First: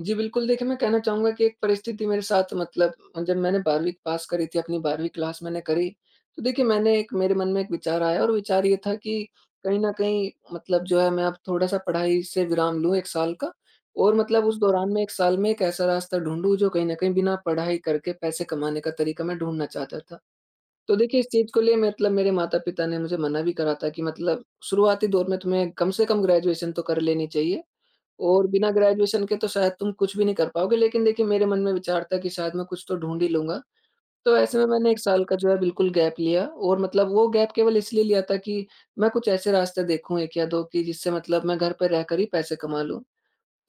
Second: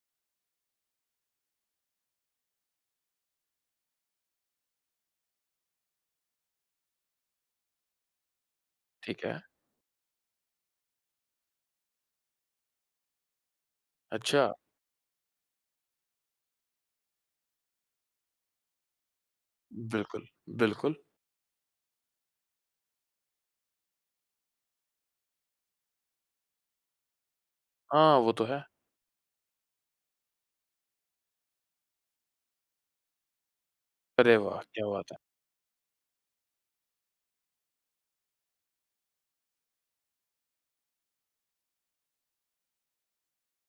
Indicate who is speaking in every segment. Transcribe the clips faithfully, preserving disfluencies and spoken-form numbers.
Speaker 1: जी बिल्कुल। देखिए, मैं कहना चाहूँगा कि एक परिस्थिति मेरे साथ मतलब जब मैंने बारहवीं पास करी थी अपनी बारहवीं क्लास मैंने करी तो देखिए मैंने एक मेरे मन में एक विचार आया और विचार ये था कि
Speaker 2: ठीक है।
Speaker 1: कहीं न कहीं मतलब जो है मैं अब थोड़ा-सा पढ़ाई से विराम लूँ एक साल का। और मतलब
Speaker 2: अच्छा।
Speaker 1: उस दौरान मैं एक साल में एक ऐसा रास्ता ढूँढूँ जो कहीं न कहीं बिना पढ़ाई करके पैसे कमाने का तरीक़ा मैं ढूँढना चाहता था।
Speaker 2: बिल्कुल। बिल्कुल।
Speaker 1: तो देखिए इस चीज़ के लिए मतलब मेरे माता-पिता ने मुझे मना भी करा था कि मतलब शुरुआती दौर में तुम्हे कम से कम ग्रेजुएशन तो कर लेनी चाहिए।
Speaker 2: हाँ, वो तो
Speaker 1: और
Speaker 2: है।
Speaker 1: बिना ग्रेजुएशन के तो शायद तुम कुछ भी नहीं कर पाओगे लेक़िन देखिए मेरे मन में विचार था कि शायद मैं कुछ तो ढूँढ़ ही लूँगा।
Speaker 2: अरे
Speaker 1: तो ऐसे
Speaker 2: वाह!
Speaker 1: में
Speaker 2: क्या
Speaker 1: मैंने एक
Speaker 2: बात है।
Speaker 1: साल का जो है बिल्कुल गैप लिया और मतलब वो गैप केवल इसलिए लिया था कि मैं कुछ ऐसे रास्ते देखूँ एक या दो कि जिससे मतलब मैं घर पर रहकर ही पैसे कमा लूँ।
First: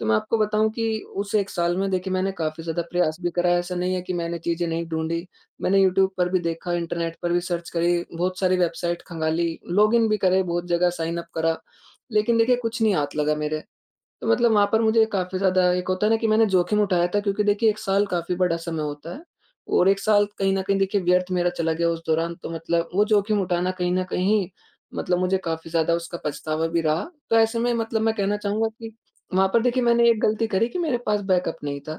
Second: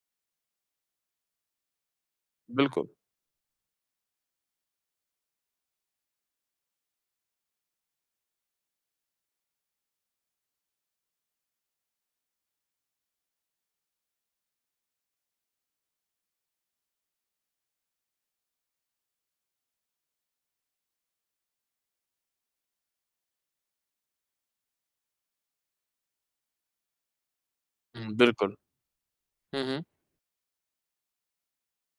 Speaker 1: तो मैं आपको बताऊँ कि उस एक साल में देखिए मैंने काफ़ी ज़्यादा
Speaker 2: बिल्कुल।
Speaker 1: प्रयास भी करा ऐसा नहीं है कि मैंने चीज़ें नहीं ढूँढी। मैंने यूट्यूब पर भी देखा इंटरनेट पर भी सर्च करी बहुत सारी वेबसाइट खंगाली लॉगिन भी करे बहुत जगह साइन उप करा। लेक़िन देखिए कुछ नहीं हाथ लगा मेरे। तो मतलब वहाँ पर मुझे काफ़ी ज़्यादा एक होता है ना कि मैंने जोख़िम उठाया था क्योंकि देखिए एक साल काफ़ी समय होता है और एक साल कहीं न कहीं देखिए व्यर्थ मेरा चला गया उस दौरान तो मतलब वो जोख़िम उठाना कहीं न कहीं मतलब मुझे काफ़ी ज़्यादा उसका पछतावा भी रहा। तो ऐसे में मतलब
Speaker 2: हुँ,
Speaker 1: मैं कहना
Speaker 2: बिल्कुल।
Speaker 1: चाहूँगा कि वहाँ पर
Speaker 2: हुँ, हुँ।
Speaker 1: देखिए मैंने एक ग़लती करी कि मेरे पास बैकअप नहीं था।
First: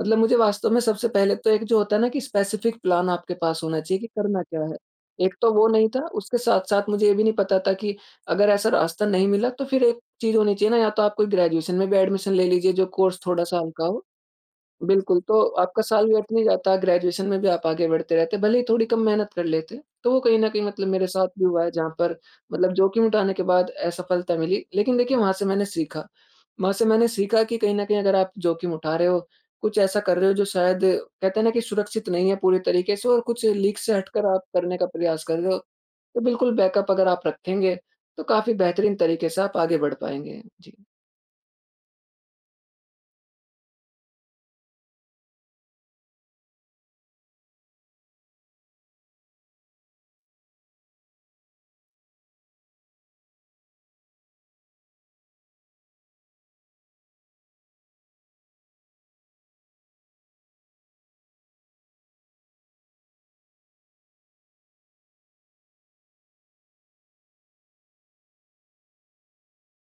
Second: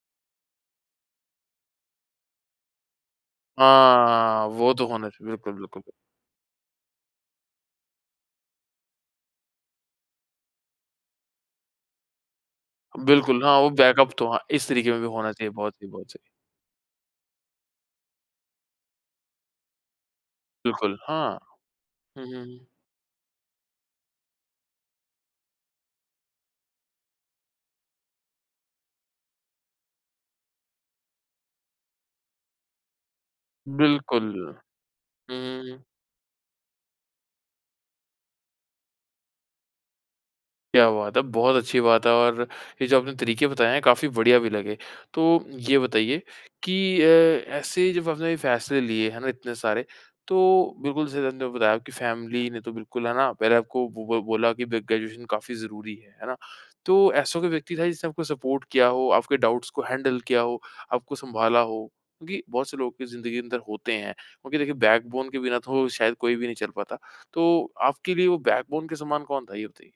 Speaker 1: मतलब मुझे वास्तव में सबसे पहले तो एक जो होता है ना कि स्पेसिफिक प्लान आपके पास होना चाहिए कि करना
Speaker 2: हाँ,
Speaker 1: क्या
Speaker 2: वो
Speaker 1: है।
Speaker 2: तो होना चाहिए।
Speaker 1: एक तो
Speaker 2: बिल्कुल,
Speaker 1: वो
Speaker 2: बिल्कुल।
Speaker 1: नहीं था उसके साथ-साथ मुझे ये भी नहीं पता था कि अगर ऐसा रास्ता नहीं मिला तो फ़िर एक चीज़ होनी चाहिए ना या तो आप कोई ग्रेजुएशन में भी एडमिशन ले लीजिए जो कोर्स
Speaker 2: बिल्कुल हाँ,
Speaker 1: थोड़ा-सा
Speaker 2: वो
Speaker 1: हल्का हो।
Speaker 2: बैकअप तो हाँ, इस तरीक़े में भी
Speaker 1: बिल्कुल,
Speaker 2: होना
Speaker 1: तो
Speaker 2: चाहिए। बहुत
Speaker 1: आपका
Speaker 2: सही
Speaker 1: साल
Speaker 2: बहुत सही।
Speaker 1: व्यर्थ नहीं जाता है ग्रेजुएशन में भी आप आगे बढ़ते रहते हैं भले ही थोड़ी कम मेहनत कर लेते। तो वो कहीं न कहीं मतलब
Speaker 2: बिल्कुल
Speaker 1: मेरे साथ
Speaker 2: हाँ।
Speaker 1: भी हुआ है जहाँ पर
Speaker 2: हुँ, हुँ।
Speaker 1: मतलब जोख़िम उठाने के बाद असफ़लता मिली लेक़िन देखिए वहाँ से मैंने सीखा। वहाँ से मैंने सीखा कि कहीं न कहीं अगर आप जोख़िम उठा रहे हो कुछ ऐसा कर रहे हो जो शायद कहते हैं ना कि सुरक्षित नहीं है पूरी तरीक़े से और कुछ लीग से हटकर
Speaker 2: बिल्कुल।
Speaker 1: आप करने का प्रयास कर रहे हो
Speaker 2: हम्म।
Speaker 1: तो बिल्कुल बैकअप अगर आप रखेंगे तो काफ़ी बेहतरीन तरीक़े से आप आगे बढ़ पाएँगे जी।
Speaker 2: क्या बात है। बहुत अच्छी बात है और ये जो आपने तरीक़े बताएँ हैं काफ़ी बढ़िया भी लगे। तो ये बताइए कि अ, ऐसे ही जब आपने फ़ैसले लिए हैं ना इतने सारे तो बिल्कुल जैसे आपने बताया आपकी फ़ैमिली ने तो बिल्कुल है ना पहले आपको बो बोला कि ग्रेजुएशन काफ़ी ज़रूरी है। है ना? तो ऐसा कोई व्यक्ति था जिसने आपको सपोर्ट किया हो, आपके डाउट्स को हैंडल किया हो, आपको सँभाला हो? क्योंकि बहुत से लोग ज़िंदगी के अंदर होते हैं। क्योंकि देखिए बैकबोन के बिना तो शायद कोई भी नहीं चल पाता। तो आपके लिए वो बैकबोन के समान कौन था ये बताइए?